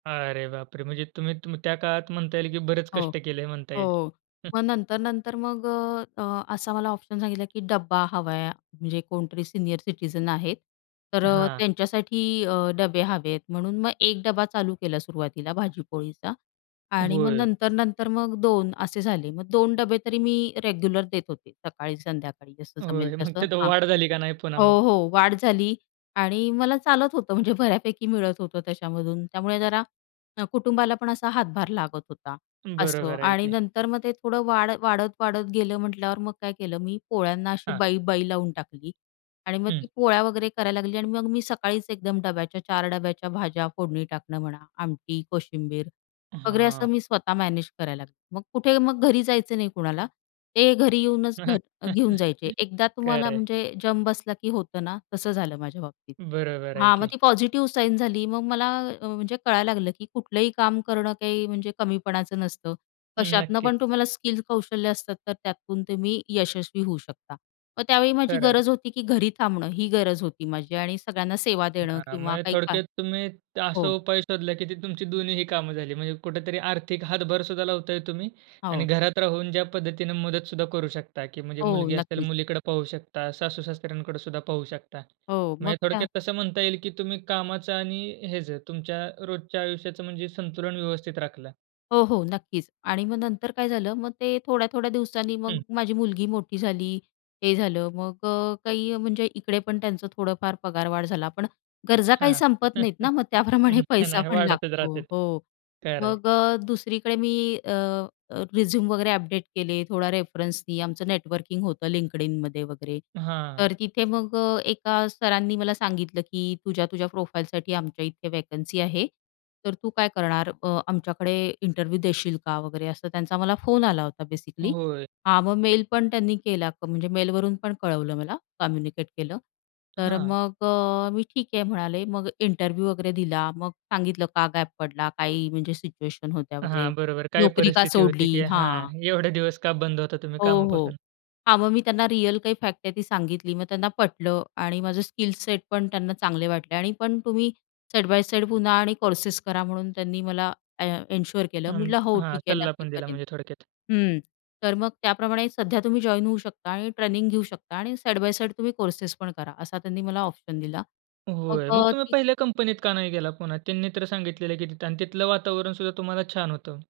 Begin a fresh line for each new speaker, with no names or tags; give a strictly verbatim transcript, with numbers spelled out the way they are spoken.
अरे बापरे म्हणजे तुम्ही तुम्ही त्या काळात म्हणता येईल की बरेच
हो.
कष्ट केलंय म्हणता येईल.
हो. मग नंतर-नंतर मग अ, अ, असा मला ऑप्शन सांगितला की डब्बा हवा आहे, म्हणजे कोणतरी सीनियर सिटीझन आहेत. तर अ,
हां.
त्यांच्यासाठी अ, डबे हवे आहेत म्हणून मग एक डब्बा चालू केला सुरवातीला भाजीपोळीचा. आणि मग
होय.
नंतर-नंतर मग दोन असे झाले मग दोन डबे तरी मी रेग्युलर देत होते. सकाळी, संध्याकाळी जसं जमेल
होय, मग
तसं
तिथं
हां
वाढ झाली का नाही पुन्हा
हो
मग?
हो वाढ झाली आणि मला चालत होतं म्हणजे बऱ्यापैकी मिळत होतं त्याच्यामधून त्यामुळे जरा कुटुंबाला पण असा हातभार लागत होता असं
बरोबर आहे
आणि
की.
नंतर मग ते थोडं वाढ वाढत, वाढत गेलं म्हटल्यावर मग काय केलं मी पोळ्यांना अशी
हां.
बाई-बाई लावून टाकली. आणि मग ती
हं.
पोळ्या वगैरे करायला लागली आणि मग मी सकाळीच एकदम डब्याच्या चार डब्याच्या भाज्या फोडणी टाकणं म्हणा आमटी कोशिंबीर वगैरे असं
हां.
मी स्वतः मॅनेज करायला लागले. मग कुठे मग घरी जायचं नाही कुणाला ते घरी येऊनच घर घेऊन जायचे एकदा
खरं
तुम्हाला
आहे.
म्हणजे जम बसला की होतं ना, तसं झालं माझ्या बाबतीत.
बरोबर आहे
हां मग
की.
ती पॉझिटिव्ह साईन झाली मग मला अ, म्हणजे कळायला लागलं की कुठलंही काम करणं काही म्हणजे कमीपणाचं नसतं. कशातनं
नक्कीच.
पण तुम्हाला स्किल कौशल्य असतात, तर त्यातून तुम्ही यशस्वी होऊ शकता. मग त्यावेळी माझी
खरं आहे.
गरज होती की घरी थांबणं ही गरज होती माझी आणि सगळ्यांना सेवा देणं
हां,
किंवा
म्हणजे
काही का,
थोडक्यात तुम्ही असा
हो.
उपाय शोधला की तुमची दोन्हीही कामं झाली. म्हणजे कुठेतरी आर्थिक हातभार सुद्धा लावताय तुम्ही
हां,
आणि
ओ.
घरात राहून ज्या पद्धतीने मदत सुद्धा करू शकता, की म्हणजे
हो,
मुलगी असेल
नक्कीच.
मुलीकडे पाहू शकता सासू-सासऱ्यांकडे सुद्धा पाहू शकता.
हो मग
म्हणजे
त्या
थोडक्यात तसं म्हणता येईल की तुम्ही कामाचं आणि हेच तुमच्या रोजच्या आयुष्याचं म्हणजे संतुलन व्यवस्थित राखलं.
हो, हो. नक्कीच आणि मग नंतर काय झालं मग ते थोड्या-थोड्या दिवसांनी मग
हं.
माझी मुलगी मोठी झाली हे झालं. मग अ, काही म्हणजे इकडे पण त्यांचं थोडंफार पगारवाढ झाला पण गरजा
हां,
काही
हां.
संपत नाहीत ना मग त्याप्रमाणे
नाही,
पैसा
नाही
पण
वाढतच
लागतो.
राहतेत.
हो
खरं आहे.
मग अ, दुसरीकडे मी अ, अ, रिझ्यूम वगैरे अपडेट केले थोडा रेफरन्सनी आमचं नेटवर्किंग होतं LinkedInमध्ये वगैरे
हां.
तर तिथे मग अ, एका सरांनी मला सांगितलं की तुझ्या-तुझ्या प्रोफाईलसाठी आमच्या इथे वॅकन्सी आहे. तर तू काय करणार अ, आमच्याकडे इंटरव्ह्यू देशील का वगैरे असं त्यांचा मला फोन आला होता बेसिकली.
होय.
हा मग मेल पण त्यांनी केला म्हणजे मेलवरून पण कळवलं मला कम्युनिकेट केलं. तर
हां.
मग अ, मी ठीक आहे म्हणाले मग इंटरव्ह्यू वगैरे दिला मग सांगितलं का गॅप पडला? काही म्हणजे सिच्युएशन होत्या वगैरे
हां, बरोबर काय
नोकरी का
परिस्थिती होती
सोडली?
की
हां.
हां. एवढे दिवस का बंद होता तुम्ही
हो, हो.
कामापासून?
हा मग मी त्यांना रिअल काही फॅक्ट आहे ती सांगितली मग त्यांना पटलं आणि माझं स्किल सेट पण त्यांना चांगले वाटले आणि पण तुम्ही साइड बाय साइड पुन्हा आणि कोर्सेस करा म्हणून त्यांनी मला अ, एन्श्योर केलं.
हां, म्हणजे
म्हटलं हो
हां,
ठीक आहे
सल्ला
नक्की
पण दिला
करेन.
म्हणजे थोडक्यात.
हं तर मग त्याप्रमाणे सध्या तुम्ही जॉइन होऊ शकता आणि ट्रेनिंग घेऊ शकता आणि साइड बाय साइड तुम्ही कोर्सेस पण करा असा त्यांनी मला ऑप्शन दिला.
होय, मग
मग
तुम्ही
ती.
पहिल्या कंपनीत का नाही गेला पुन्हा? त्यांनी तर सांगितलेलं की तिथे आणि तिथलं वातावरण सुद्धा तुम्हाला छान होतं.